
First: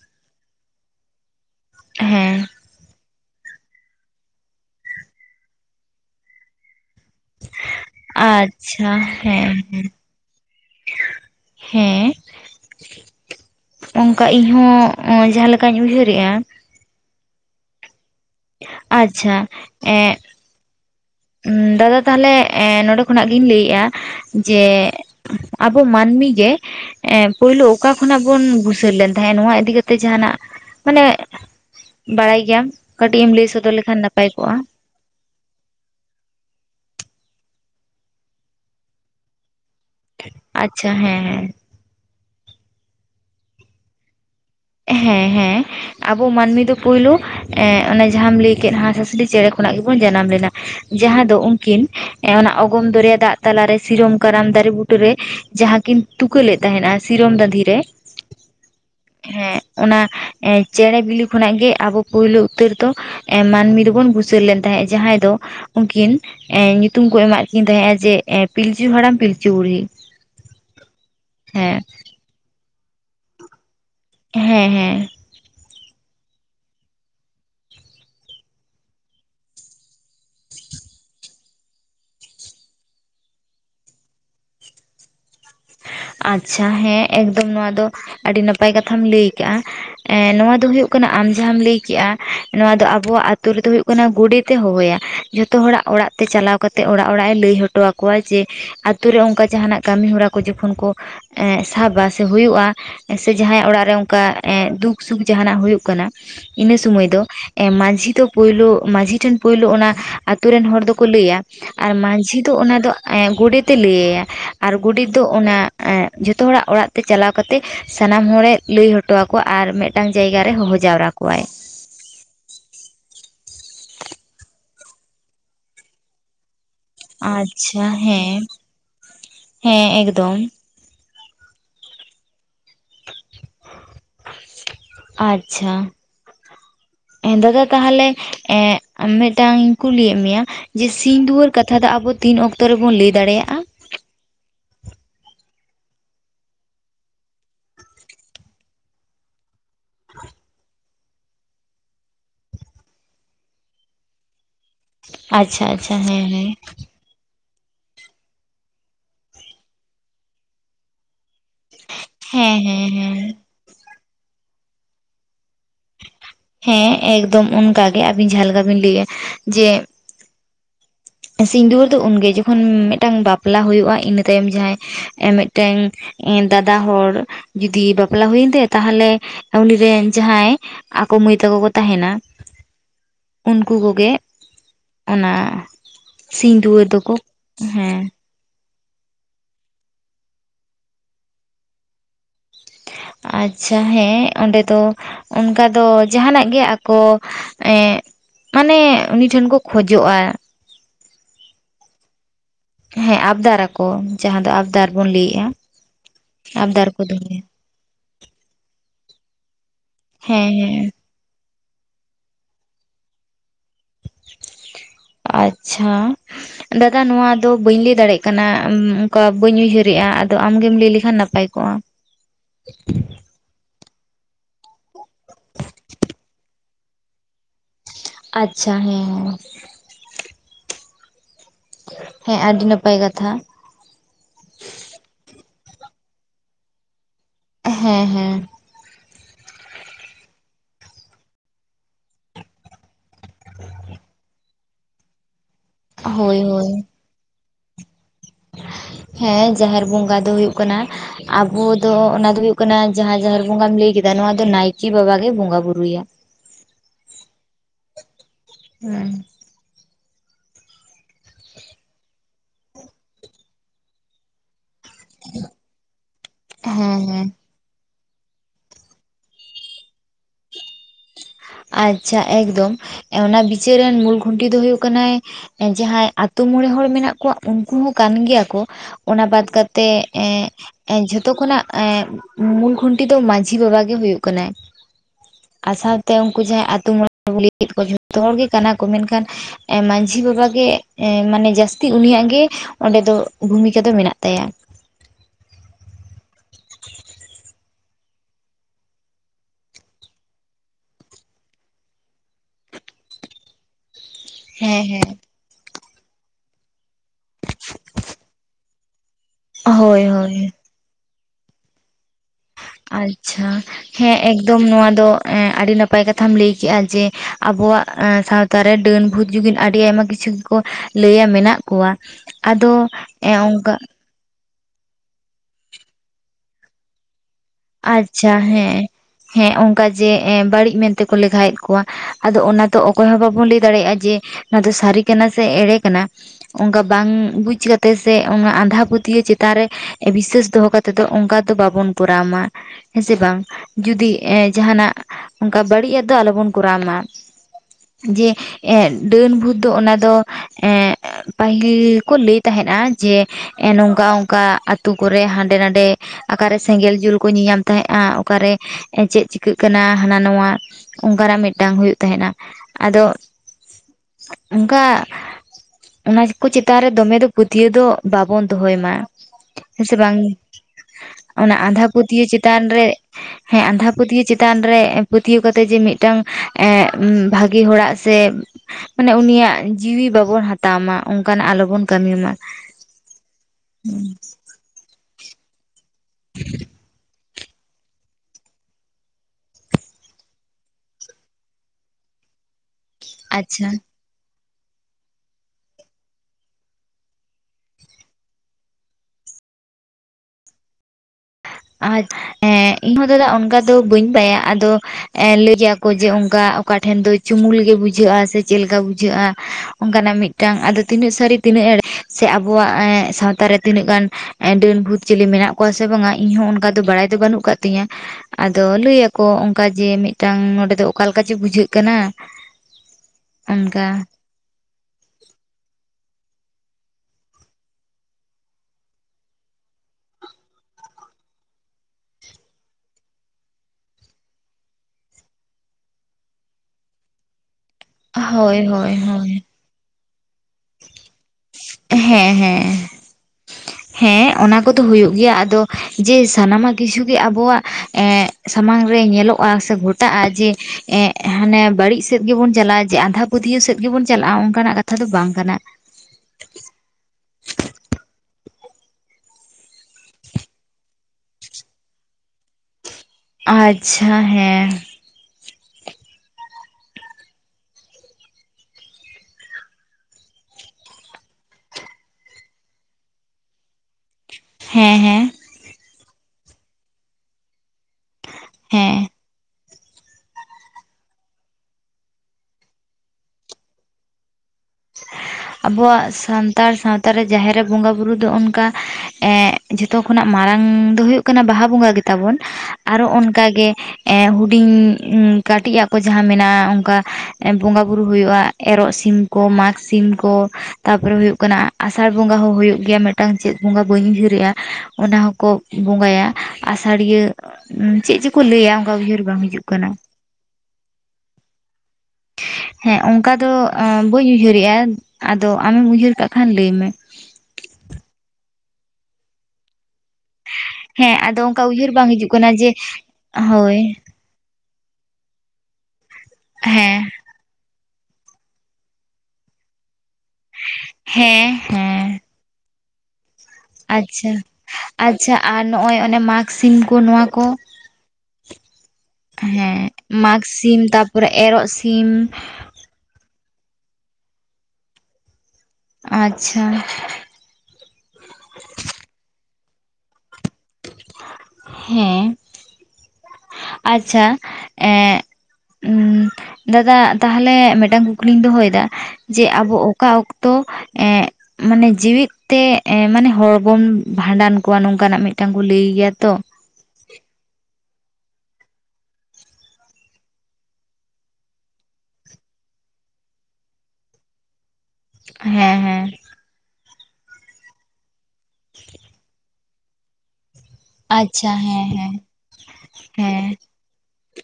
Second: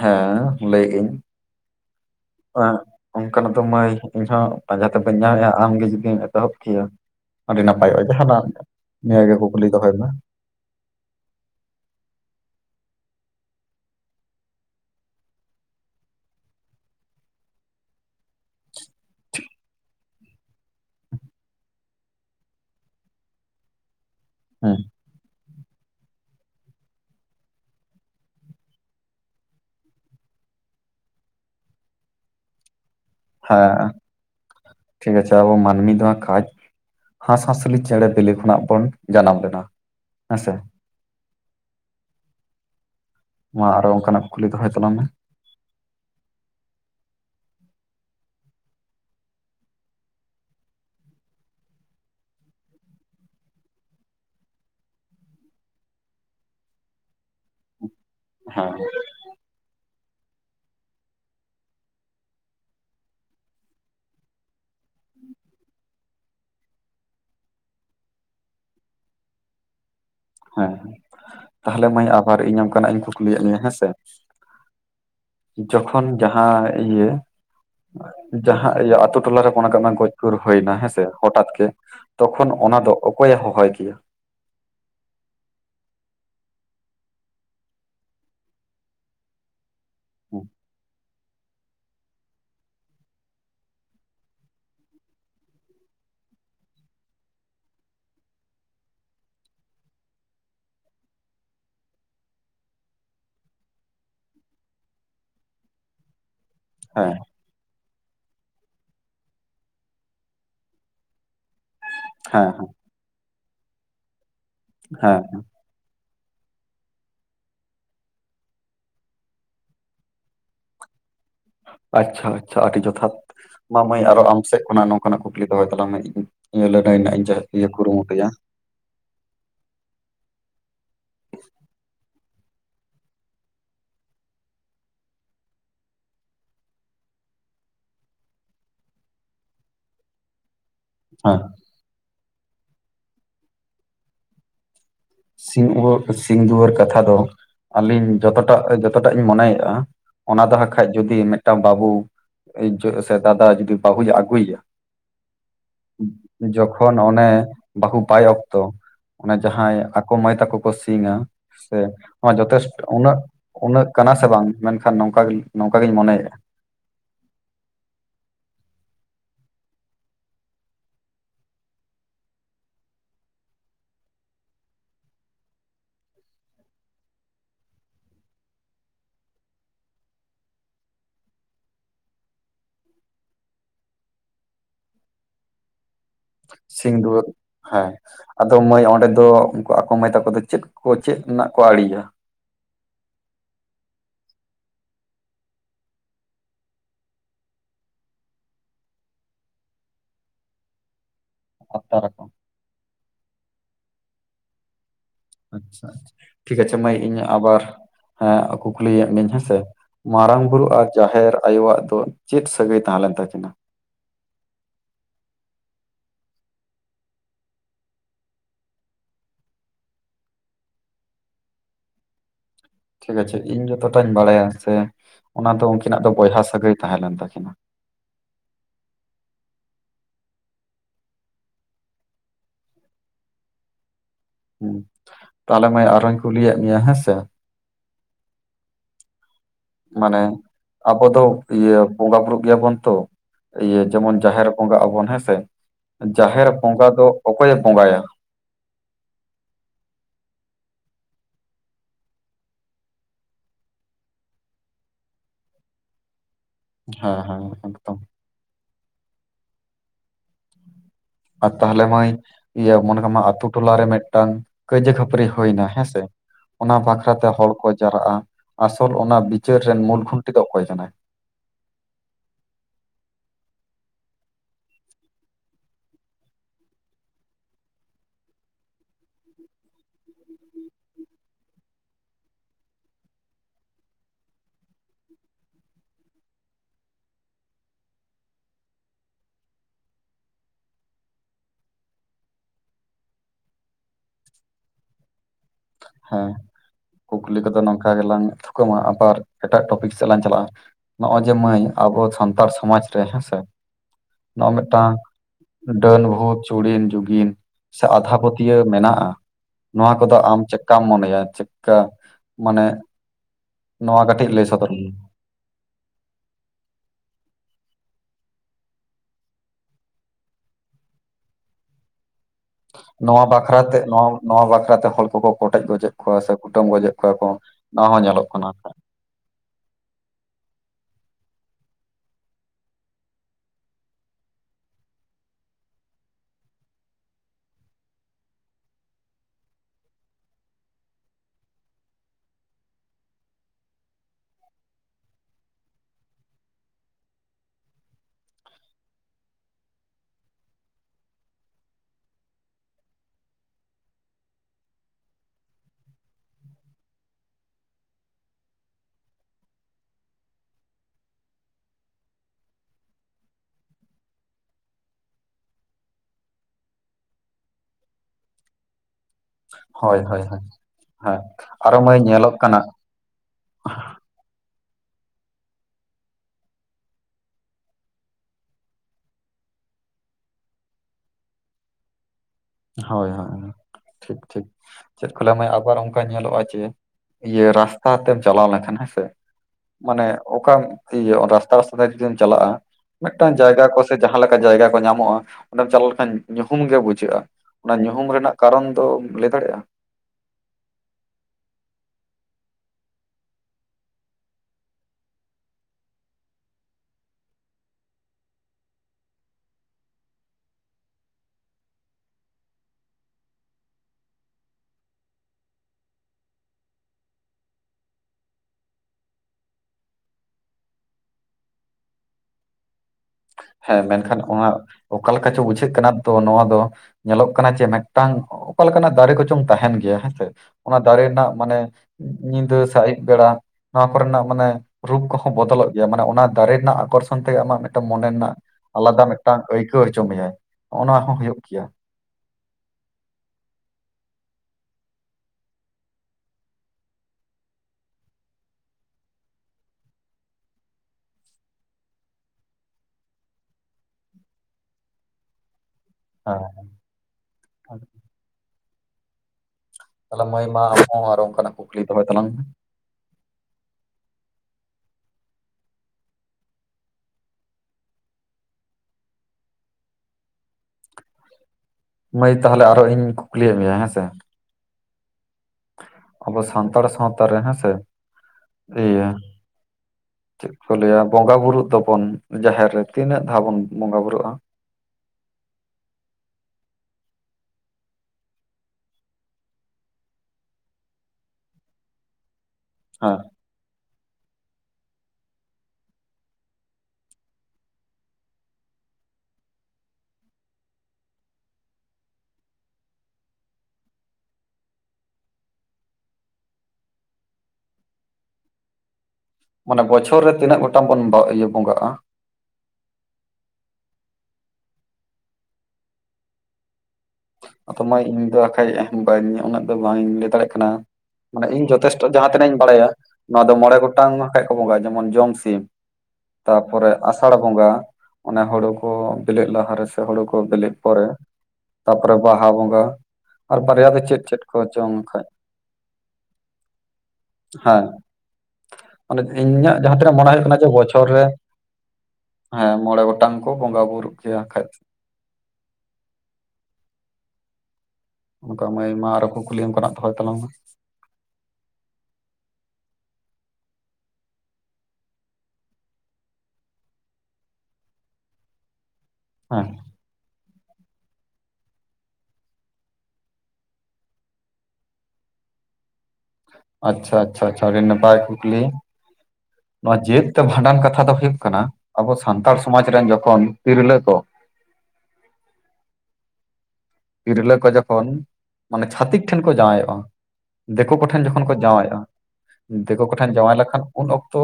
ᱦᱮᱸ ᱞᱟᱹᱭᱮᱜ-ᱟᱹᱧ, ᱦᱮᱸ ᱮᱸᱜ ᱚᱱᱠᱟᱱᱟᱜ ᱫᱚ ᱢᱟᱹᱭ ᱤᱧᱦᱚ ᱯᱟᱸᱡᱟᱛᱮ ᱵᱟᱹᱧ ᱧᱟᱢᱮᱜᱼᱟ ᱟᱢᱜᱮ ᱡᱩᱫᱤᱢ ᱮᱛᱚᱦᱚᱵ ᱠᱮᱭᱟ᱾ ᱟᱹᱰᱤ ᱱᱟᱯᱟᱭᱚᱜᱼᱟ ᱡᱟᱦᱟ ᱫᱚ ᱟᱪᱪᱷᱟ ᱱᱤᱭᱟᱹ ᱜᱮ ᱦᱮᱸ ᱠᱩᱠᱞᱤ ᱫᱚᱦᱚᱭ ᱢᱮ᱾ ᱦᱮᱸ᱾ ᱚᱱᱠᱟ ᱤᱧ ᱦᱚᱸ ᱮᱸ ᱡᱟᱦᱟᱸ ᱞᱮᱠᱟᱧ ᱩᱭᱦᱟᱹᱨᱮᱜᱼᱟ᱾ ᱟᱪᱪᱷᱟ, ᱮᱸ ᱫᱟᱫᱟ ᱛᱟᱦᱞᱮ ᱮ ᱱᱚᱸᱰᱮ ᱠᱷᱚᱱᱟᱜ ᱜᱤᱧ ᱞᱟᱹᱭᱮᱜᱼᱟ, ᱡᱮ ᱦᱮᱸ ᱟᱵᱚ ᱢᱟᱹᱱᱢᱤ ᱡᱮ ᱮ ᱯᱳᱭᱞᱳ ᱚᱠᱟ ᱠᱷᱚᱱᱟᱜ ᱵᱚᱱ ᱵᱩᱥᱟᱹᱨ ᱞᱮᱱ ᱛᱟᱦᱮᱸ ᱱᱚᱣᱟ ᱤᱫᱤ ᱠᱟᱛᱮᱜ ᱡᱟᱦᱟᱱᱟᱜ ᱢᱟᱱᱮ ᱵᱟᱲᱟᱭ ᱜᱮᱭᱟᱢ ᱠᱟᱹᱴᱤᱡ ᱮᱢ ᱞᱟᱹᱭ ᱥᱚᱫᱚᱨ ᱦᱮᱸ ᱞᱮᱠᱷᱟᱱ ᱱᱟᱯᱟᱭ ᱠᱚᱜᱼᱟ᱾ ᱴᱷᱤᱠ ᱟᱪᱷᱮ ᱟᱵᱚ ᱢᱟᱹᱱᱢᱤ ᱫᱚ ᱦᱟᱸᱜ ᱠᱟᱡᱽ ᱦᱟᱸᱥᱼᱦᱟᱸᱥᱞᱤ ᱪᱮᱬᱮ ᱵᱤᱞᱤ ᱠᱷᱚᱱᱟᱜ ᱵᱚᱱ ᱡᱟᱱᱟᱢ ᱞᱮᱱᱟ, ᱦᱮᱸᱥᱮ᱾ ᱪᱷᱟ ᱦᱮᱸ ᱦᱮᱸ᱾ ᱢᱟ ᱟᱨᱚ ᱚᱱᱠᱟᱱᱟᱜ ᱠᱷᱩᱞᱤ ᱫᱚᱦᱚᱭ ᱛᱟᱞᱟᱝ ᱢᱮ᱾ ᱦᱮᱸ ᱦᱮᱸ᱾ ᱟᱵᱚ ᱢᱟᱹᱱᱢᱤ ᱫᱚ ᱯᱳᱭᱞᱳ ᱮᱸ ᱚᱱᱮ ᱡᱟᱦᱟᱸᱢ ᱞᱟᱹᱭ ᱠᱮᱫ ᱦᱟᱸᱥᱼᱦᱟᱸᱥᱞᱤ ᱪᱮᱬᱮ ᱠᱷᱚᱱᱟᱜ ᱜᱮᱵᱚᱱ ᱡᱟᱱᱟᱢ ᱞᱮᱱᱟ᱾ ᱡᱟᱦᱟᱸ ᱫᱚ ᱩᱱᱠᱤᱱ ᱮ ᱚᱱᱟ ᱚᱜᱚᱢ ᱫᱚᱨᱭᱟ ᱫᱟᱜ ᱛᱟᱞᱟ ᱨᱮ ᱥᱤᱨᱚᱢ ᱠᱟᱨᱟᱢ ᱫᱟᱨᱮ ᱵᱩ ᱴᱟᱹ ᱨᱮ ᱡᱟᱦᱟᱸ ᱠᱤᱱ ᱛᱩᱠᱟᱹ ᱞᱮᱜ ᱛᱟᱦᱮᱱᱟ ᱥᱤᱨᱚᱢ ᱫᱟᱺᱫᱷᱤ ᱨᱮ᱾ ᱦᱮᱸ᱾ ᱦᱮᱸ, ᱚᱱᱟ ᱮᱸ ᱪᱮᱬᱮ ᱵᱤᱞᱤ ᱠᱷᱚᱱᱟᱜ ᱜᱮ ᱟᱵᱚ ᱯᱳᱭᱞᱳ ᱩᱛᱟᱹᱨ ᱫᱚ ᱮ ᱢᱟᱹᱱᱢᱤ ᱫᱚᱵᱚᱱ ᱵᱩᱥᱟᱹᱨ ᱞᱮᱱ ᱛᱟᱦᱮᱸᱜ, ᱡᱟᱦᱟᱸᱭ ᱫᱚ ᱩᱱᱠᱤᱱ ᱮ ᱧᱩᱛᱩᱢ ᱠᱚ ᱮᱢᱟᱫ ᱠᱤᱱ ᱛᱟᱦᱮᱸᱜᱼᱟ ᱡᱮ ᱮ ᱯᱤᱞᱪᱩ ᱦᱟᱲᱟᱢ, ᱯᱤᱞᱪᱩ ᱵᱩᱲᱦᱤ᱾ ᱦᱮᱸ ᱦᱮᱸ, ᱦᱮᱸ ᱛᱟᱦᱚᱞᱮ ᱢᱟᱹᱭ ᱟᱵᱟᱨ ᱤᱧ ᱚᱱᱠᱟᱱᱟᱜ ᱤᱧ ᱠᱩᱠᱞᱤᱭᱮᱜ ᱢᱮᱭᱟ ᱦᱮᱸ ᱥᱮ᱾ ᱦᱮᱸ, ᱦᱮᱸ᱾ ᱡᱚᱠᱷᱚᱱ ᱡᱟᱦᱟᱸ ᱤᱭᱟᱹ ᱡᱟᱦᱟᱸ ᱤᱭᱟᱹ ᱟᱹᱛᱩ ᱴᱚᱞᱟ ᱨᱮ ᱢᱚᱱᱮ ᱠᱟᱜ ᱢᱮ ᱜᱚᱡ ᱜᱩᱨ ᱦᱩᱭᱱᱟ ᱦᱮᱸ ᱥᱮ ᱦᱚᱴᱟᱛ ᱜᱮ᱾ ᱛᱚᱠᱷᱚᱱ ᱚᱱᱟ ᱫᱚ ᱚᱠᱚᱭᱮ ᱦᱚᱦᱚᱭ ᱜᱮᱭᱟ? ᱟᱪᱪᱷᱟ ᱦᱮᱸ ᱮᱠᱫᱚᱢ ᱱᱚᱣᱟ ᱫᱚ ᱟᱹᱰᱤ ᱱᱟᱯᱟᱭ ᱠᱟᱛᱷᱟᱢ ᱞᱟᱹᱭ ᱠᱟᱜᱼᱟ᱾ ᱮ ᱱᱚᱣᱟ ᱫᱚ ᱦᱩᱭᱩᱜ ᱠᱟᱱᱟ ᱟᱢ ᱡᱟᱦᱟᱸᱢ ᱞᱟᱹᱭ ᱠᱮᱜᱼᱟ᱾ ᱱᱚᱣᱟ ᱫᱚ ᱟᱵᱚᱣᱟᱜ ᱟᱛᱳ ᱨᱮᱫᱚ ᱦᱩᱭᱩᱜ ᱠᱟᱱᱟ ᱜᱳᱰᱮᱛ ᱮ ᱦᱚᱦᱚᱭᱟ, ᱡᱷᱚᱛᱚ ᱦᱚᱲᱟᱜ ᱚᱲᱟᱜ ᱛᱮ ᱪᱟᱞᱟᱣ ᱠᱟᱛᱮ ᱚᱲᱟᱜ ᱚᱲᱟᱜ ᱮ ᱞᱟᱹᱭ ᱦᱚᱴᱚ ᱟᱠᱚᱣᱟ ᱡᱮ ᱟᱹᱛᱩ ᱨᱮ ᱚᱱᱠᱟ ᱡᱟᱦᱟᱸᱱᱟᱜ ᱠᱟᱹᱢᱤ ᱦᱚᱨᱟ ᱠᱚ ᱡᱚᱠᱷᱚᱱ ᱠᱚ ᱮᱸ ᱥᱟᱵᱟ ᱥᱮ ᱦᱩᱭᱩᱜᱼᱟ ᱥᱮ ᱡᱟᱦᱟᱸᱭᱟᱜ ᱚᱲᱟᱜ ᱨᱮ ᱚᱱᱠᱟ ᱮᱸ ᱫᱩᱠ ᱥᱩᱠ ᱡᱟᱦᱟᱸᱱᱟᱜ ᱦᱩᱭᱩᱜ ᱠᱟᱱᱟ᱾ ᱤᱱᱟᱹ ᱥᱩᱢᱚᱭ ᱦᱮᱸ ᱫᱚ᱾ ᱮ ᱢᱟᱹᱡᱷᱤ ᱫᱚ ᱯᱳᱭᱞᱳ ᱢᱟᱹᱡᱷᱤ ᱴᱷᱮᱱ ᱯᱳᱭᱞᱳ ᱚᱱᱟ ᱟᱛᱳ ᱨᱮᱱ ᱦᱚᱲ ᱫᱚᱠᱚ ᱞᱟᱹᱭᱟ᱾ ᱟᱨ ᱢᱟᱹᱡᱷᱤ ᱦᱮᱸ ᱫᱚ ᱚᱱᱟ ᱫᱚ ᱮᱸ ᱜᱚᱰᱮᱛ ᱮ ᱞᱟᱹᱭ ᱟᱭᱟ, ᱟᱨ ᱜᱚᱰᱮᱛ ᱫᱚ ᱚᱱᱟ [inaudible] ᱡᱷᱚᱛᱚ ᱦᱚᱲᱟᱜ ᱚᱲᱟᱜ ᱛᱮ ᱪᱟᱞᱟᱣ ᱠᱟᱛᱮ ᱥᱟᱱᱟᱢ ᱦᱚᱲ ᱮ ᱞᱟᱹᱭ ᱦᱚᱴᱚ ᱟᱠᱚᱣᱟ ᱟᱨ ᱢᱮᱜᱴᱟᱝ ᱡᱟᱭᱜᱟ ᱨᱮ ᱦᱚᱦᱚ ᱡᱟᱣᱨᱟ ᱠᱚᱣᱟᱭ᱾ ᱟᱪᱪᱷᱟ ᱟᱪᱪᱷᱟ ᱟᱹᱰᱤ ᱡᱚᱛᱷᱟᱛ, ᱢᱟ ᱢᱟᱹᱭ ᱟᱨᱚ ᱟᱢ ᱥᱮᱫ ᱠᱷᱚᱱᱟᱜ ᱱᱚᱝᱠᱟᱱᱟᱜ ᱠᱩᱠᱞᱤ ᱫᱚᱦᱚᱭ ᱛᱟᱞᱟᱝ ᱢᱮ ᱤ-ᱤᱧ ᱞᱟᱹᱱᱟᱹᱭ ᱨᱮᱱᱟᱜ ᱡᱟᱦᱟᱸ ᱤᱭᱟᱹ ᱟᱪᱪᱷᱟ ᱠᱩᱨᱩᱼᱢᱩᱴᱩᱭᱟ᱾ ᱦᱮᱸ ᱦᱮᱸ ᱮᱠᱫᱚᱢ᱾ ᱟᱪᱪᱷᱟ᱾ ᱦᱮᱸ ᱫᱟᱫᱟ ᱛᱟᱦᱚᱞᱮ ᱮᱸ ᱢᱤᱫᱴᱟᱝ ᱠᱩᱞᱤᱭᱮᱜ ᱢᱮᱭᱟ᱾ ᱡᱮ ᱥᱤᱧ ᱦᱮᱸ ᱫᱩᱣᱟᱹᱨ ᱠᱟᱛᱷᱟ ᱫᱚ ᱟᱵᱚ ᱛᱤᱱ ᱚᱠᱛᱚ ᱨᱮᱵᱚᱱ ᱞᱟᱹᱭ ᱫᱟᱲᱮᱭᱟᱜᱼᱟ᱾ ᱥᱤᱧ ᱩᱣᱟᱹ ᱥᱤᱧ ᱫᱩᱣᱟᱹᱨ ᱠᱟᱛᱷᱟ ᱫᱚ ᱟᱹᱞᱤᱧ ᱡᱚᱛᱚᱴᱟᱜ ᱡᱚᱛᱚᱴᱟᱜ ᱤᱧ ᱢᱚᱱᱮᱭ ᱠᱟᱜᱼᱟ ᱚᱱᱟ ᱫᱚ ᱦᱟᱜ ᱠᱷᱟᱡ ᱡᱩᱫᱤ ᱢᱮᱜᱴᱟᱝ ᱵᱟᱹᱵᱩ ᱥᱮ ᱫᱟᱫᱟ ᱡᱩᱫᱤ ᱵᱟᱹᱦᱩᱭ ᱟᱹᱜᱩᱭᱮᱭᱟ᱾ ᱟᱪᱪᱷᱟ ᱟᱪᱪᱷᱟ ᱦᱮᱸ ᱦᱮᱸ ᱡᱚᱠᱷᱚᱱ᱾ ᱱᱚᱜᱼᱚᱱᱮ ᱵᱟᱹᱦᱩ ᱵᱟᱭ ᱚᱠᱛᱚ ᱚᱱᱮ ᱡᱟᱦᱟᱸᱭ ᱟᱠᱚ ᱢᱟᱹᱭ ᱛᱟᱠᱚ ᱠᱚ ᱥᱤᱧᱟ᱾ ᱥᱮ ᱦᱮᱸ ᱡᱚᱛᱷᱮᱥᱴ ᱦᱮᱸ ᱦᱮᱸ ᱩᱱᱟᱹᱜ ᱩᱱᱟᱹᱜ ᱠᱟᱱᱟ ᱥᱮ ᱵᱟᱝ ᱢᱮᱱᱠᱷᱟᱱ ᱱᱚᱝᱠᱟ ᱜᱮᱞ ᱱᱚᱝᱠᱟ ᱜᱮᱧ ᱢᱚᱱᱮᱭᱫᱟ᱾ ᱦᱮᱸ ᱮᱠᱫᱚᱢ ᱚᱱᱠᱟ ᱜᱮ ᱟᱹᱵᱤᱱ ᱡᱟᱦᱟᱸ ᱞᱮᱠᱟ ᱵᱤᱱ ᱞᱟᱹᱭᱼᱮ ᱡᱮ ᱥᱤᱧ ᱫᱩᱣᱟᱹᱨ ᱫᱚ ᱩᱱ ᱜᱮ ᱡᱚᱠᱷᱚᱱ ᱢᱮᱜᱴᱟᱝ ᱵᱟᱯᱞᱟ ᱦᱩᱭᱩᱜᱼᱟ ᱤᱱᱟᱹ ᱛᱟᱭᱚᱢ ᱡᱟᱦᱟᱸᱭ ᱮ ᱢᱮᱜᱴᱮᱝ ᱮᱸ... ᱫᱟᱫᱟ ᱦᱳᱲ ᱡᱩᱫᱤ ᱵᱟᱯᱞᱟ ᱦᱩᱭ ᱮᱱ ᱛᱟᱭᱟ ᱛᱟᱦᱚᱞᱮ ᱩᱱᱤ ᱨᱮᱱ ᱡᱟᱦᱟᱸᱭ ᱟᱠᱚ ᱢᱟᱹᱭ ᱛᱟᱠᱳ ᱠᱚ ᱛᱟᱦᱮᱱᱟ ᱩᱱᱠᱩ ᱠᱚᱜᱮ ᱚᱱᱟ ᱥᱤᱸᱫᱩᱣᱟᱹ ᱥᱤᱧ ᱫᱚᱠᱚ ᱫᱩᱣᱟᱹᱨ ᱦᱮᱸ ᱟᱫᱚ ᱢᱟᱹᱭ ᱚᱸᱰᱮ ᱫᱚ ᱩᱱᱠᱩ ᱟᱠᱚ ᱢᱟᱹᱭ ᱛᱟᱠᱚ ᱫᱚ ᱪᱮᱫ ᱠᱚ ᱪᱮᱫ ᱨᱮᱱᱟᱜ ᱠᱚ ᱟᱹᱲᱤᱭᱟ ᱟᱪᱪᱷᱟ ᱦᱮᱸ ᱚᱸᱰᱮ ᱫᱚ ᱚᱱᱠᱟ ᱫᱚ ᱡᱟᱦᱟᱸᱱᱟᱜ ᱜᱮ ᱟᱠᱚ ᱮᱸ ᱢᱟᱱᱮ ᱩᱱᱤ ᱴᱷᱮᱱ ᱠᱚ ᱠᱷᱚᱡᱚᱜ-ᱟ ᱟᱵᱫᱟᱨ ᱟᱠᱚ ᱦᱮᱸ ᱟᱵᱫᱟᱨ ᱟᱠᱚ ᱡᱟᱦᱟᱸ ᱫᱚ ᱟᱵᱫᱟᱨ ᱵᱚᱱ ᱞᱟᱹᱭ ᱮᱫ ᱟᱪᱪᱷᱟ ᱟᱪᱷᱟ ᱴᱷᱤᱠ ᱟᱪᱷᱮ ᱢᱟᱹᱭ ᱤᱧ ᱟᱵᱟᱨ ᱦᱮᱸ ᱠᱩᱠᱞᱤᱭᱮᱫ ᱢᱮᱭᱟᱹᱧ ᱦᱮᱸ ᱥᱮ ᱢᱟᱨᱟᱝ ᱦᱮᱸ ᱵᱩᱨᱩ ᱦᱮᱸ ᱟᱨ ᱡᱟᱦᱮᱨ ᱟᱭᱳ ᱣᱟᱜ ᱫᱚ ᱪᱮᱫ ᱥᱟᱹᱜᱟᱹᱭ ᱛᱟᱦᱮᱸ ᱞᱮᱱ ᱛᱟᱹᱠᱤᱱᱟ? ᱟᱪᱪᱷᱟ ᱫᱟᱫᱟ ᱱᱚᱶᱟ ᱫᱚ ᱵᱟᱹᱧ ᱞᱟᱹᱭ ᱫᱟᱲᱮᱭᱟᱜ ᱠᱟᱱᱟ ᱚᱱᱠᱟ ᱵᱟᱹᱧ ᱩᱭᱦᱟᱹᱨᱮᱫ-ᱟ ᱟᱫᱚ ᱟᱢᱜᱮᱢ ᱞᱟᱹᱭ ᱞᱮᱠᱷᱟᱱ ᱱᱟᱯᱟᱭ [inaudible] [inaudible] ᱴᱷᱤᱠ ᱟᱪᱷᱮ ᱤᱧ ᱡᱚᱛᱚᱴᱟᱧ ᱵᱟᱲᱟᱭᱟ ᱥᱮ ᱚᱱᱟ ᱫᱚ ᱩᱱᱠᱤᱱᱟᱜ ᱫᱚ ᱵᱚᱭᱦᱟ ᱥᱟᱹᱜᱟᱹᱭ ᱛᱟᱦᱮᱸ ᱞᱮᱱ ᱛᱟᱹᱠᱤᱱᱟ ᱟᱪᱪᱷᱟ ᱦᱮᱸ ᱦᱮᱸ ᱦᱮᱸ ᱟᱹᱰᱤ ᱱᱟᱯᱟᱭ ᱠᱟᱛᱷᱟ ᱦᱮᱸ ᱛᱟᱦᱚᱞᱮ ᱢᱟᱹᱭ ᱟᱨᱦᱚᱸᱧ ᱠᱩᱞᱤᱭᱮᱫ ᱢᱮᱭᱟ ᱦᱮᱸ ᱥᱮ ᱦᱮᱸ ᱦᱮᱸ ᱢᱟᱱᱮ ᱟᱵᱚ ᱫᱚ ᱤᱭᱟᱹ ᱵᱚᱸᱜᱟ ᱵᱩᱨᱩᱜ ᱜᱮᱭᱟ ᱵᱚᱱ ᱛᱚ ᱤᱭᱟᱹ ᱡᱮᱢᱚᱱ ᱡᱟᱦᱮᱨ ᱵᱚᱸᱜᱟ ᱟᱵᱚᱱ ᱦᱮᱸᱥᱮ ᱦᱳᱭ ᱡᱟᱦᱮᱨ ᱦᱳᱭ ᱵᱚᱸᱜᱟ ᱫᱚ ᱚᱠᱚᱭᱮ ᱵᱚᱸᱜᱟᱭᱟ [inaudible] ᱦᱮᱸ ᱡᱟᱦᱮᱨ ᱵᱚᱸᱜᱟ ᱫᱚ ᱦᱩᱭᱩᱜ ᱠᱟᱱᱟ ᱟᱵᱚ ᱫᱚ ᱚᱱᱟ ᱫᱚ ᱦᱩᱭᱩᱜ ᱠᱟᱱᱟ ᱡᱟᱦᱟᱸ ᱡᱟᱦᱮᱨ ᱵᱚᱸᱜᱟᱢ ᱞᱟᱹᱭ ᱠᱮᱫᱟ ᱱᱚᱶᱟ ᱫᱚ ᱱᱟᱭᱠᱮ ᱵᱟᱵᱟ ᱜᱮ ᱵᱚᱸᱜᱟ ᱵᱩᱨᱩᱭᱟ ᱦᱮᱸ ᱦᱮᱸ ᱮᱠᱫᱚᱢ ᱦᱩᱸ ᱟᱨ ᱛᱟᱦᱚᱞᱮ ᱢᱟᱹᱭ ᱤᱭᱟᱹ ᱢᱚᱱᱮ ᱠᱟᱜ ᱢᱮ ᱟᱹᱛᱩ ᱴᱚᱞᱟ ᱨᱮ ᱢᱤᱫᱴᱟᱝ ᱠᱟᱹᱭᱡᱟᱹ ᱠᱷᱟᱹᱯᱟᱹᱨᱤ ᱦᱩᱭ ᱮᱱᱟ ᱦᱮᱸ ᱥᱮ ᱚᱱᱟ ᱦᱮᱸ ᱵᱟᱠᱷᱨᱟ ᱦᱮᱸ ᱛᱮ ᱦᱚᱲ ᱠᱚ ᱡᱟᱣᱨᱟᱜ-ᱟ ᱟᱥᱚᱞ ᱚᱱᱟ ᱵᱤᱪᱟᱹᱨ ᱨᱮᱱ ᱢᱩᱞ ᱠᱷᱩᱱᱴᱤ ᱫᱚ ᱚᱠᱚᱭ ᱠᱟᱱᱟᱭ ᱟᱪᱪᱷᱟ ᱮᱠᱫᱚᱢ ᱚᱱᱟ ᱵᱤᱪᱟᱹᱨ ᱨᱮᱱ ᱢᱩᱞ ᱠᱷᱩᱱᱴᱤ ᱫᱚ ᱦᱩᱭᱩᱜ ᱠᱟᱱᱟᱭ ᱡᱟᱦᱟᱸᱭ ᱟᱹᱛᱩ ᱢᱚᱬᱮ ᱦᱚᱲ ᱢᱮᱱᱟᱜ ᱠᱚᱣᱟ ᱩᱱᱠᱩ ᱦᱚᱸ ᱠᱟᱱ ᱜᱮᱭᱟ ᱠᱚ ᱚᱱᱟ ᱵᱟᱫ ᱠᱟᱛᱮ ᱮᱸ ᱮᱸ ᱡᱷᱚᱛᱚ ᱠᱷᱚᱱᱟᱜ ᱮᱸ ᱢᱩᱞ ᱠᱷᱩᱱᱴᱤ ᱫᱚ ᱢᱟᱹᱡᱷᱤ ᱵᱟᱵᱟ ᱜᱮ ᱦᱩᱭᱩᱜ ᱠᱟᱱᱟᱭ ᱟᱨ ᱥᱟᱶᱛᱮ ᱩᱱᱠᱩ ᱡᱟᱦᱟᱸᱭ ᱟ ᱟᱹᱛᱩ ᱢᱚᱬᱮ ᱦᱚᱲ ᱵᱚᱱ ᱞᱟᱹᱭᱮᱫ ᱠᱚ ᱩᱱᱠᱩ ᱡᱚᱛᱚ ᱦᱚᱲ ᱜᱮ ᱠᱟᱱᱟ ᱠᱚ ᱢᱮᱱᱠᱷᱟᱱ ᱢᱟᱹᱡᱷᱤ ᱵᱟᱵᱟ ᱜᱮ ᱢᱟᱱᱮ ᱡᱟᱹᱥᱛᱤ ᱩᱱᱤᱭᱟᱜ ᱜᱮ ᱚᱸᱰᱮ ᱫᱚ ᱵᱷᱩᱢᱤᱠᱟ ᱫᱚ ᱢᱮᱱᱟᱜ ᱛᱟᱭᱟ ᱦᱮᱸ ᱠᱩᱠᱞᱤ ᱠᱚᱫᱚ ᱱᱚᱝᱠᱟ ᱜᱮᱞᱟᱝ ᱛᱷᱩᱠᱟᱹᱢᱟ ᱟᱵᱟᱨ ᱮᱴᱟᱜ ᱴᱚᱯᱤᱠ ᱥᱮᱫ ᱞᱟᱝ ᱪᱟᱞᱟᱜ-ᱟ ᱱᱚᱜ-ᱚᱭ ᱡᱮ ᱢᱟᱹᱭ ᱟᱵᱚ ᱥᱟᱱᱛᱟᱲ ᱥᱚᱢᱟᱡᱽ ᱨᱮ ᱦᱮᱸ ᱥᱮ ᱱᱚᱜ-ᱚᱭ ᱦᱮᱸ ᱢᱤᱫᱴᱟᱝ ᱦᱮᱸ ᱰᱟᱹᱱ ᱵᱷᱩᱛ ᱪᱩᱲᱤᱱ ᱡᱩᱜᱤᱱ ᱥᱮ ᱟᱸᱫᱷᱟ ᱯᱟᱹᱛᱭᱟᱹᱣ ᱢᱮᱱᱟᱜ-ᱟ ᱱᱚᱶᱟ ᱦᱳᱭ ᱠᱚ ᱫᱚ ᱦᱳᱭ ᱟᱢ ᱪᱮᱫ ᱠᱟᱢ ᱢᱚᱱᱮᱭᱟ ᱪᱮᱫ ᱠᱟ ᱢᱟᱱᱮ ᱟᱪᱪᱷᱟ ᱱᱚᱣᱟ ᱦᱮᱸ ᱠᱟᱹᱴᱤᱡ ᱞᱟᱹᱭ ᱮᱠᱫᱚᱢ ᱥᱚᱫᱚᱨ ᱱᱚᱶᱟ ᱢᱮ ᱫᱚ ᱮ ᱟᱹᱰᱤ ᱱᱟᱯ.... ᱯᱟᱭ ᱠᱟᱛᱷᱟᱢ ᱞᱟᱹᱭ ᱠᱮᱜ-ᱟ ᱡᱮ ᱟᱵᱚᱣᱟᱜ ᱥᱟᱶᱛᱟ ᱨᱮ ᱰᱟᱹᱱ ᱵᱷᱩᱛ ᱡᱩᱜᱤᱱ ᱟᱹᱰᱤ ᱟᱭᱢᱟ ᱠᱤᱪᱷᱩ ᱜᱮ ᱠᱚ ᱞᱟᱹᱭᱟ ᱢᱮᱱᱟᱜ ᱠᱚᱣᱟ ᱟᱫᱚ ᱱᱚᱣᱟ ᱮ.. ᱵᱟᱠᱷᱨᱟ ᱚᱱᱠᱟ ᱛᱮ ᱱᱚᱣᱟ ᱱᱚᱣᱟ ᱵᱟᱠᱷᱨᱟ ᱛᱮ ᱦᱚᱲ ᱠᱚᱠᱚ ᱠᱚᱴᱮᱡ ᱜᱚᱡ ᱮᱫ ᱠᱚᱣᱟ ᱥᱮ ᱠᱩᱴᱟᱹᱢ ᱜᱚᱡ ᱮᱫ ᱠᱚᱣᱟ ᱠᱚ ᱱᱚᱣᱟ ᱦᱚᱸ ᱧᱮᱞᱚᱜ ᱟᱪᱪᱷᱟ ᱠᱟᱱᱟ ᱦᱮᱸ ᱦᱮᱸ ᱚᱱᱠᱟ ᱡᱮ ᱵᱟᱹᱲᱤᱡ ᱢᱮᱱ ᱛᱮ ᱠᱚ ᱞᱮᱠᱷᱟᱭᱮᱫ ᱠᱚᱣᱟ ᱟᱫᱚ ᱚᱱᱟ ᱫᱚ ᱚᱠᱚᱭ ᱦᱚᱸ ᱵᱟᱵᱚᱱ ᱞᱟᱹᱭ ᱫᱟᱲᱮᱭᱟᱜ-ᱟ ᱡᱮ ᱱᱚᱶᱟ ᱫᱚ ᱥᱟᱹᱨᱤ ᱠᱟᱱᱟ ᱥᱮ ᱮᱲᱮ ᱠᱟᱱᱟ ᱚᱱᱠᱟ ᱵᱟᱝ ᱵᱩᱡᱽ ᱠᱟᱛᱮ ᱥᱮ ᱚᱱᱟ ᱟᱸᱫᱷᱟ ᱯᱟᱹᱛᱭᱟᱹᱣ ᱪᱮᱛᱟᱱ ᱨᱮ ᱵᱤᱥᱣᱟᱹᱥ ᱫᱚᱦᱚ ᱠᱟᱛᱮ ᱫᱚ ᱚᱱᱠᱟ ᱫᱚ ᱵᱟᱵᱚᱱ ᱠᱚᱨᱟᱣ ᱢᱟ ᱦᱮᱸ ᱥᱮ ᱵᱟᱝ ᱡᱩᱫᱤ ᱮᱸ ᱡᱟᱦᱟᱸᱱᱟᱜ ᱚᱱᱠᱟ ᱵᱟᱹᱲᱤᱡ-ᱟᱜ ᱫᱚ ᱟᱞᱚᱵᱚᱱ ᱠᱚᱨᱟᱣ ᱢᱟ ᱡᱮ ᱮᱸᱻ ᱰᱟᱹᱱ ᱵᱷᱩᱛ ᱫᱚ ᱚᱱᱟ ᱫᱚ ᱮᱸᱻ ᱯᱟᱹᱦᱤᱞ ᱠᱚ ᱞᱟᱹᱭ ᱛᱟᱦᱮᱸᱫ-ᱟ, ᱡᱮ ᱱᱚᱝᱠᱟ, ᱚᱝᱠᱟ ᱟᱹᱛᱩ ᱠᱚᱨᱮ ᱦᱟᱸᱰᱮ ᱱᱟᱰᱮ ᱚᱠᱟ ᱨᱮ ᱥᱮᱸᱜᱮᱞ ᱡᱩᱞ ᱠᱚ ᱧᱮᱧᱟᱢ ᱛᱟᱦᱮᱸᱫ-ᱟ, ᱚᱠᱟ ᱨᱮ ᱪᱮᱫ ᱪᱤᱠᱟᱹᱜ ᱠᱟᱱᱟ, ᱦᱟᱱᱟ ᱱᱟᱣᱟ ᱚᱱᱠᱟᱱᱟᱜ ᱢᱤᱫᱴᱟᱝ ᱦᱩᱭᱩᱜ ᱛᱟᱦᱮᱸᱱᱟ ᱟᱫᱚ ᱚᱱᱠᱟ ᱚᱱᱟ ᱠᱚ ᱪᱮᱛᱟᱱ ᱨᱮ ᱫᱚᱢᱮ ᱫᱚ ᱯᱟᱹᱛᱭᱟᱹᱣ ᱫᱚ ᱵᱟᱵᱚᱱ ᱫᱚᱦᱚᱭ ᱢᱟ᱾ ᱦᱮᱸ ᱥᱮ ᱦᱳᱭ, ᱵᱟᱝ ᱦᱳᱭ, ᱦᱳᱭᱻ ᱦᱮᱸ ᱟᱨᱦᱚᱸ ᱢᱟᱹᱭ ᱧᱮᱞᱚᱜ ᱠᱟᱱᱟ ᱯᱮ ᱦᱮᱸ ᱟᱸᱫᱷᱟ ᱯᱟᱹᱛᱭᱟᱹᱣ ᱪᱮᱛᱟᱱ ᱨᱮ ᱯᱟᱹᱛᱭᱟᱹᱣ ᱠᱟᱛᱮ ᱡᱮ ᱢᱤᱫᱴᱟᱝ ᱵᱷᱟᱹᱜᱮ ᱦᱚᱲᱟᱜ ᱥᱮ ᱢᱟᱱᱮ ᱩᱱᱤᱭᱟᱜ ᱡᱤᱣᱤ ᱵᱟᱵᱚᱱ ᱦᱟᱛᱟᱣ ᱢᱟ᱾ ᱚᱱᱠᱟᱱᱟᱜ ᱟᱞᱚ ᱵᱚᱱ ᱠᱟᱹᱢᱤ ᱢᱟ᱾ ᱦᱚᱭ - ᱦᱚᱭ - ᱦᱚᱭᱻ ᱴᱷᱤᱠ ᱴᱷᱤᱠ ᱪᱮᱫ ᱠᱚ ᱞᱟᱹᱭᱟ ᱢᱟᱹᱭ ᱟᱵᱟᱨ ᱚᱱᱠᱟ ᱧᱮᱞᱚᱜ-ᱟ ᱡᱮ, ᱤᱭᱟᱹ ᱨᱟᱥᱛᱟ ᱛᱮᱢ ᱪᱟᱞᱟᱣ ᱞᱮᱱ ᱠᱷᱟᱱ ᱦᱮᱸ ᱥᱮ ᱢᱟᱱᱮ ᱚᱠᱟ ᱤᱭᱟᱹ ᱨᱟᱥᱛᱟ - ᱨᱟᱥᱛᱟ ᱛᱮ ᱡᱩᱫᱤᱢ ᱪᱟᱞᱟᱜ-ᱟ ᱢᱤᱫᱴᱟᱝ ᱡᱟᱭᱜᱟ ᱟᱪᱪᱷᱟ ᱠᱚ ᱥᱮ ᱡᱟᱦᱟᱸ ᱞᱮᱠᱟ ᱡᱟᱭᱜᱟ ᱠᱚ ᱧᱟᱢᱚᱜ-ᱟ, ᱚᱸᱰᱮᱢ ᱪᱟᱞᱟᱣ ᱞᱮᱠᱷᱟᱱ ᱧᱩᱦᱩᱢ ᱜᱮ ᱵᱩᱡᱷᱟᱹᱜ-ᱟ᱾ ᱚᱱᱟ ᱧᱩᱦᱩᱢ ᱨᱮᱱᱟᱜ ᱠᱟᱨᱚᱱ ᱫᱚᱢ ᱞᱟᱹᱭ ᱫᱟᱲᱮᱭᱟᱜ-ᱟ᱾ ᱟᱨ ᱮᱸ ᱤᱧ ᱦᱚᱸ ᱫᱟᱫᱟ ᱚᱱᱠᱟ ᱫᱚ ᱵᱟᱹᱧ ᱵᱟᱟᱭᱟ ᱟᱫᱚ ᱮᱸ ᱞᱟᱹᱭ ᱜᱮᱭᱟ ᱠᱚ ᱡᱮ ᱚᱱᱠᱟ ᱚᱠᱟ ᱴᱷᱮᱱ ᱫᱚ ᱪᱩᱢᱩᱞ ᱜᱮ ᱵᱩᱡᱷᱟᱹᱜ-ᱟ᱾ ᱥᱮ ᱪᱮᱫ ᱞᱮᱠᱟ ᱵᱩᱡᱷᱟᱹᱜ-ᱟ ᱚᱱᱠᱟᱱᱟᱜ ᱢᱤᱫ ᱴᱟᱝ ᱟᱫᱚ ᱛᱤᱱᱟᱹᱜ ᱥᱟᱹᱨᱤ, ᱛᱤᱱᱟᱹᱜ ᱮᱲᱮ, ᱥᱮ ᱟᱵᱚᱣᱟᱜ ᱮᱸ ᱥᱟᱶᱛᱟ ᱨᱮ ᱛᱤᱱᱟᱹᱜ ᱜᱟᱱ ᱮᱸ ᱰᱟᱹᱱ ᱵᱷᱩᱛ ᱪᱮᱞᱮ ᱢᱮᱱᱟᱜ ᱠᱚᱣᱟ ᱥᱮ ᱵᱟᱝᱼᱟ, ᱤᱧᱦᱚᱸ ᱚᱱᱠᱟ ᱫᱚ ᱵᱟᱲᱟᱭ ᱫᱚ ᱵᱟᱹᱱᱩᱜ ᱠᱟᱜ ᱛᱤᱧᱟ ᱟᱫᱚ ᱞᱟᱹᱭᱟ ᱠᱚ ᱚᱝᱠᱟ ᱡᱮ ᱢᱤᱫᱴᱟᱱ ᱱᱚᱸᱰᱮ ᱫᱚ ᱚᱠᱟ ᱞᱮᱠᱟ ᱪᱚ ᱵᱩᱡᱷᱟᱹᱜ ᱠᱟᱱᱟ᱾ ᱦᱮᱸ ᱚᱱᱠᱟ ᱢᱮᱱᱠᱷᱟᱱ ᱚᱱᱟ ᱚᱠᱟ ᱞᱮᱠᱟ ᱪᱚ, ᱵᱩᱡᱷᱟᱹᱜ ᱠᱟᱱᱟ ᱛᱚ ᱱᱚᱣᱟ ᱫᱚᱼᱼ ᱧᱮᱞᱚᱜ ᱠᱟᱱᱟ ᱪᱮ ᱢᱮᱜᱴᱟᱝ ᱚᱠᱟ ᱞᱮᱠᱟ ᱱᱟᱜ ᱫᱟᱨᱮ ᱠᱚᱪᱚᱝ ᱛᱟᱦᱮᱸᱱ ᱜᱮᱭᱟ ᱦᱮᱸᱥᱮ ᱚᱱᱟ ᱫᱟᱨᱮ ᱨᱮᱱᱟᱜ ᱢᱟᱱᱮᱼᱼ ᱩᱸ ᱧᱤᱝᱟᱹᱥᱮ ᱟᱭᱩᱵ ᱵᱮᱲᱟ᱾ ᱱᱚᱣᱟ ᱠᱚᱨᱮᱱᱟᱜ ᱢᱟᱱᱮ ᱨᱩᱯ ᱠᱚᱦᱚᱸ ᱵᱚᱫᱚᱞᱚᱼᱜ ᱜᱮᱭᱟ, ᱢᱟᱱᱮ ᱚᱱᱟ ᱫᱟᱨᱮ ᱨᱮᱱᱟᱜ ᱟᱠᱚᱨᱥᱚᱱ ᱛᱮᱜᱮ ᱟᱢᱟᱜ ᱢᱤᱜᱴᱟᱝ ᱢᱚᱱᱮᱼᱼ ᱦᱳᱭ ᱦᱳᱭ ᱟᱞᱟᱫᱟ ᱦᱳᱭ ᱢᱤᱫᱴᱟᱝ ᱟᱹᱭᱠᱟᱹᱣ ᱪᱚ ᱢᱮᱭᱟᱭ ᱦᱚᱸᱜ-ᱚ ᱱᱚᱣᱟ ᱦᱚᱸ ᱦᱩᱭᱩᱜ ᱜᱮᱭᱟ ᱦᱮᱸ ᱦᱮᱸ ᱦᱮᱸ᱾ ᱦᱮᱸ ᱚᱱᱟ ᱠᱩᱫᱚ ᱦᱩᱭᱩᱜ ᱜᱮᱭᱟ ᱟᱫᱚ ᱡᱮ ᱥᱟᱱᱟᱢᱟᱼᱜ ᱠᱤᱪᱷᱩ ᱜᱮ ᱟᱵᱚᱣᱟᱼᱜ ᱮᱸᱜᱼᱼ ᱥᱟᱢᱟᱝ ᱨᱮ ᱧᱮᱞᱚᱜ-ᱟ, ᱥᱮ ᱜᱷᱚᱴᱟᱜ-ᱟ ᱡᱮ ᱮᱸᱜ ᱦᱟᱱᱮ ᱵᱟᱹᱲᱤᱡ ᱥᱮᱫ ᱜᱮᱵᱚᱱ ᱪᱟᱞᱟᱜ-ᱟ ᱡᱮ ᱟᱸᱫᱷᱟᱼᱼ ᱯᱟᱹᱛᱭᱟᱹᱣ ᱥᱮᱫ ᱜᱮᱵᱚᱱ ᱪᱟᱞᱟᱜ-ᱟ, ᱚᱱᱠᱟᱱᱟᱜ ᱠᱟᱛᱷᱟ ᱫᱚ ᱵᱟᱝ ᱠᱟᱱᱟ᱾ [inaudible] ᱛᱟᱦᱚᱞᱮ ᱢᱟᱹᱭ ᱢᱟ ᱟᱢ ᱦᱚᱸ ᱟᱨᱚ ᱚᱱᱠᱟᱱᱟᱜ ᱠᱩᱠᱞᱤ ᱫᱚᱦᱚᱭ ᱛᱟᱞᱟᱝ ᱢᱮ᱾ ᱟᱪᱪᱷᱟ ᱦᱮᱸ᱾ ᱢᱟᱹᱭ ᱛᱟᱦᱚᱞᱮ ᱟᱨᱚ ᱤᱧ ᱠᱩᱠᱞᱤᱭᱮᱜ ᱢᱮᱭᱟ ᱦᱮᱸ ᱥᱮ᱾ ᱦᱮᱸ ᱦᱮᱸ᱾ ᱟᱵᱚ ᱥᱟᱱᱛᱟᱲ ᱥᱟᱶᱛᱟ ᱨᱮ ᱦᱮᱸᱥᱮ ᱦᱮᱸ ᱤᱭᱟᱹᱼᱼ ᱪᱮᱫ ᱠᱚ ᱞᱟᱹᱭᱟ ᱵᱚᱸᱜᱟ ᱵᱩᱨᱩᱜ ᱫᱚᱵᱚᱱ ᱡᱟᱦᱮᱨ ᱨᱮ ᱛᱤᱱᱟᱹᱜ ᱫᱷᱟᱣ ᱵᱚᱱ ᱵᱚᱸᱜᱟ ᱵᱩᱨᱩᱜ-ᱟ? [inaudible] ᱟᱵᱚᱣᱟᱜ ᱥᱟᱱᱛᱟᱲ ᱥᱟᱶᱛᱟ ᱨᱮ ᱡᱟᱦᱮᱨ ᱨᱮ ᱵᱚᱸᱜᱟ ᱵᱩᱨᱩ ᱫᱚ ᱚᱱᱠᱟ ᱮᱸᱜᱼᱼ ᱡᱷᱚᱛᱚ ᱠᱷᱚᱱᱟᱜ ᱢᱟᱨᱟᱝ ᱫᱚ ᱦᱩᱭᱩᱜ ᱠᱟᱱᱟ ᱵᱟᱦᱟ ᱵᱚᱸᱜᱟ ᱜᱮ, ᱛᱟᱵᱚᱱ ᱟᱨᱚ ᱦᱮᱸ ᱚᱱᱠᱟ ᱜᱮᱼᱼ ᱮ ᱦᱩᱰᱤᱧ ᱩᱧ ᱠᱟᱴᱤᱡ ᱟᱜ ᱠᱚ ᱡᱟᱦᱟᱸ ᱢᱮᱱᱟᱜ-ᱟ ᱚᱱᱠᱟ ᱮᱸ ᱵᱚᱸᱜᱟ ᱵᱩᱨᱩ ᱦᱩᱭᱩᱜ-ᱟ᱾ ᱮᱨᱚᱜ ᱥᱤᱢᱼᱼ ᱠᱚ ᱢᱟᱜᱽ ᱥᱤᱢ ᱠᱚ ᱛᱟᱨᱯᱚᱨᱮ ᱦᱩᱭᱩᱜ ᱠᱟᱱᱟ ᱟᱥᱟᱲ ᱵᱚᱸᱜᱟ ᱦᱚᱸ ᱦᱳᱭᱳᱜ ᱜᱮᱭᱟ, ᱢᱮᱜᱴᱟᱝ ᱪᱮᱜ ᱵᱚᱸᱜᱟ ᱵᱟᱹᱧ ᱩᱭᱦᱟᱹᱨᱮᱜ-ᱟ᱾ ᱚᱱᱟ ᱦᱚᱸᱠᱚ ᱵᱚᱸᱜᱟᱭᱟ ᱟᱥᱟᱲᱤᱭᱟᱹ ᱩᱸ ᱪᱤᱜ ᱪᱚᱠᱚ ᱞᱟᱹᱭᱟ ᱚᱱᱠᱟ ᱩᱭᱦᱟᱹᱨ ᱵᱟᱝ ᱦᱩᱭᱩᱜᱼᱼ ᱢᱟᱱᱮ ᱵᱚᱪᱷᱚᱨ ᱨᱮ ᱛᱤᱱᱟᱹᱜ ᱜᱚᱴᱟᱝ ᱵᱚᱱ ᱵᱟ ᱤᱭᱟᱹ ᱵᱚᱸᱜᱟᱜ-ᱟ? ᱦᱮᱸ ᱚᱝᱠᱟ ᱫᱚ ᱮᱸ ᱵᱟᱹᱧ ᱩᱭᱦᱟᱹᱨᱮᱜ-ᱟ᱾ ᱟᱫᱚ ᱟᱢᱮᱢ ᱩᱭᱦᱟᱹᱨ ᱠᱟᱜ ᱠᱷᱟᱱ ᱫᱚ ᱞᱟᱹᱭ ᱢᱮ? ᱟᱫᱚ ᱢᱟᱹᱭ ᱤᱧ ᱫᱚ ᱠᱷᱟᱡ ᱮ ᱵᱟᱹᱧ ᱩᱱᱟᱹᱜ ᱫᱚ ᱵᱟᱝᱤᱧ ᱞᱟᱹᱭ ᱫᱟᱲᱮᱜ ᱠᱟᱱᱟ᱾ ᱦᱮᱸ ᱟᱫᱚ ᱢᱟᱱᱮ ᱤᱧ ᱚᱱᱠᱟ ᱩᱭᱦᱟᱹᱨ ᱡᱚᱛᱷᱮᱥᱴᱚ ᱵᱟᱝ ᱦᱤᱡᱩᱜ ᱠᱟᱱᱟ ᱡᱟᱦᱟᱸᱛᱤᱱᱟᱹᱜ ᱤᱧ ᱡᱮ ᱵᱟᱲᱟᱭᱟ, ᱱᱚᱣᱟ ᱫᱚ ᱢᱚᱬᱮ ᱦᱳᱭ ᱜᱚᱴᱟᱝᱼᱼ ᱠᱷᱟᱡ ᱠᱚ ᱵᱚᱸᱜᱟᱭ ᱡᱮᱢᱚᱱ ᱡᱚᱢ ᱥᱤᱢ, ᱛᱟᱨᱯᱚᱨᱮ ᱦᱮᱸ ᱟᱥᱟᱲ ᱵᱚᱸᱜᱟ ᱚᱱᱮ ᱦᱳᱲᱳ ᱠᱚ ᱵᱮᱞᱮᱜ ᱞᱟᱦᱟ ᱨᱮ ᱥᱮ ᱦᱳᱲᱳ ᱠᱚ ᱵᱮᱞᱮᱜᱼᱼ ᱦᱮᱸ᱾ ᱦᱮᱸ ᱯᱚᱨᱮ ᱵᱟᱦᱟ ᱵᱚᱸᱜᱟ ᱟᱨ ᱵᱟᱨᱭᱟ ᱫᱚ ᱪᱮᱫ ᱟᱪᱪᱷᱟ ᱪᱮᱫ ᱠᱚ ᱡᱚᱝ ᱠᱷᱟᱡᱽ? ᱟᱪᱪᱷᱟ ᱟᱨ ᱱᱚᱜᱼᱚᱭ ᱚᱱᱮ ᱢᱟᱜᱽ ᱥᱤᱢ ᱠᱚ ᱱᱚᱣᱟ ᱠᱚ ᱦᱮᱸ᱾ ᱢᱟᱱᱮ ᱤᱧᱟᱜ ᱦᱮᱸ ᱡᱟᱦᱟᱸ ᱛᱤᱱᱟᱹᱜ ᱢᱚᱱᱮ ᱢᱟᱜᱽ ᱦᱩᱭᱩᱜ ᱠᱟᱱᱟ ᱡᱮ ᱥᱤᱢ ᱵᱚᱪᱷᱚᱨ ᱨᱮ ᱛᱟᱯᱚᱨᱮ ᱮᱨᱚᱜ ᱥᱤᱢ ᱟᱸ ᱼᱼ ᱦᱮᱸ ᱢᱚᱬᱮ ᱜᱚᱴᱟᱝ ᱠᱚ ᱵᱚᱸᱜᱟ ᱵᱩᱨᱩᱜ ᱜᱮᱭᱟ ᱠᱷᱟᱡᱽᱼᱼ ᱟᱪᱪᱷᱟ᱾ ᱚᱱᱠᱟ ᱢᱟᱹᱭ ᱢᱟ ᱟᱨᱚ ᱠᱩᱠᱞᱤ ᱚᱱᱠᱟ ᱱᱟᱜ ᱫᱚᱦᱚᱭ ᱛᱟᱞᱟᱝ ᱢᱮ? ᱦᱮᱸ᱾ ᱟᱪᱪᱷᱟ ᱮᱸᱜᱼᱼ ᱩᱸ ᱫᱟᱫᱟ ᱛᱟᱦᱟᱞᱮ ᱢᱮᱜᱴᱟᱝ ᱠᱩᱠᱞᱤᱧ ᱫᱚᱦᱚᱭ ᱫᱟ ᱡᱮ ᱦᱮᱸ ᱟᱵᱚ ᱚᱠᱟ ᱚᱠᱛᱚ ᱼᱼ ᱛᱚ ᱮᱸᱜᱼᱼ ᱢᱟᱱᱮ ᱡᱤᱣᱤᱫ ᱛᱮ ᱮᱸ ᱢᱟᱱᱮ ᱦᱚᱲ ᱵᱚᱱ ᱵᱷᱟᱸᱰᱟᱱ ᱠᱚᱣᱟ ᱱᱚᱝᱠᱟ ᱱᱟᱜ ᱢᱤᱫᱴᱟᱝ ᱠᱚ ᱞᱟᱹᱭ ᱜᱮᱭᱟ ᱛᱚ? ᱟᱪᱪᱷᱟ ᱟᱪᱷᱟ ᱟᱪᱷᱟ ᱟᱹᱰᱤ ᱱᱟᱯᱟᱭ ᱠᱩᱠᱞᱤ᱾ ᱱᱚᱣᱟ ᱡᱤᱣᱮᱫ ᱛᱮ ᱵᱷᱟᱸᱰᱟᱱ ᱠᱟᱛᱷᱟ ᱫᱚ ᱦᱩᱭᱩᱜ ᱠᱟᱱᱟ ᱟᱵᱚ ᱥᱟᱱᱛᱟᱲ ᱥᱚᱢᱟᱡᱽ ᱨᱮᱱ ᱡᱚᱠᱷᱚᱱ ᱛᱤᱨᱞᱟᱹ ᱠᱚᱼᱼ ᱦᱮᱸ ᱦᱮᱸ᱾ ᱛᱤᱨᱞᱟᱹ ᱠᱚ ᱡᱚᱠᱷᱚᱱ ᱢᱟᱱᱮ ᱪᱷᱟᱛᱤᱠ ᱴᱷᱮᱱ ᱠᱚ ᱡᱟᱶᱟᱭᱚᱜ-ᱟ᱾ ᱫᱮᱠᱚ ᱠᱚᱴᱷᱮᱱ ᱡᱚᱠᱷᱚᱱ ᱟᱪᱪᱷᱟ ᱠᱚ ᱦᱮᱸ ᱡᱟᱶᱟᱭᱚᱜ-ᱟ, ᱦᱮᱸ ᱫᱮᱠᱚ ᱠᱚᱴᱷᱮᱱ ᱦᱮᱸ ᱡᱟᱶᱟᱭ ᱞᱮᱠᱷᱟᱱ ᱩᱱ ᱚᱠᱛᱚᱼᱼ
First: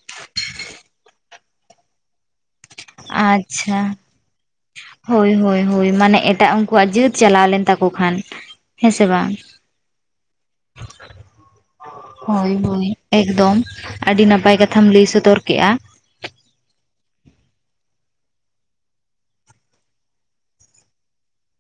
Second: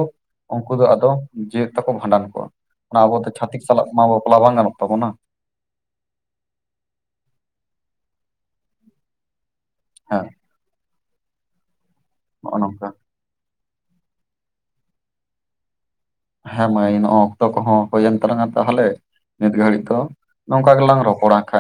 ᱩᱱᱠᱩ ᱫᱚ ᱟᱫᱚ ᱡᱤᱣᱮᱫ ᱛᱮᱠᱚ ᱵᱷᱟᱸᱰᱟᱱ ᱠᱚᱣᱟ᱾ ᱚᱱᱟ ᱟᱵᱚ ᱫᱚ ᱪᱷᱟᱛᱤᱠ ᱟᱪᱪᱷᱟ ᱥᱟᱞᱟᱜ ᱢᱟ ᱵᱟᱯᱞᱟ ᱵᱟᱝ ᱜᱟᱱᱚᱜ ᱛᱟᱵᱚᱱᱟ᱾ ᱦᱳᱭ ᱦᱳᱭ ᱦᱳᱭ ᱢᱟᱱᱮ ᱮᱴᱟᱜ ᱩᱱᱠᱩᱣᱟᱜ ᱡᱟᱹᱛ ᱪᱟᱞᱟᱣ ᱞᱮᱱ ᱛᱟᱠᱚ ᱠᱷᱟᱱ ᱦᱮᱸ ᱥᱮ ᱵᱟᱝ᱾ ᱦᱳᱸᱭ᱾ ᱦᱳᱭ ᱦᱳᱭ ᱮᱠᱫᱚᱢ ᱟᱹᱰᱤ ᱱᱟᱯᱟᱭ ᱠᱟᱛᱷᱟᱢ ᱞᱟᱹᱭ ᱥᱚᱫᱚᱨ ᱠᱮᱫᱮᱜᱼᱟ᱾ ᱦᱮᱸ ᱢᱟᱹᱭ ᱱᱚᱜᱼᱚᱭ ᱚᱠᱛᱚ ᱠᱚᱦᱚᱸ ᱦᱩᱭᱮᱱ ᱛᱟᱞᱟᱝᱼᱟ, ᱛᱟᱦᱚᱞᱮ ᱱᱤᱛ ᱜᱷᱟᱹᱲᱤᱡ ᱫᱚ ᱱᱚᱝᱠᱟ ᱜᱮᱞᱟᱝ ᱨᱚᱯᱚᱲᱟ ᱠᱷᱟᱡᱽ᱾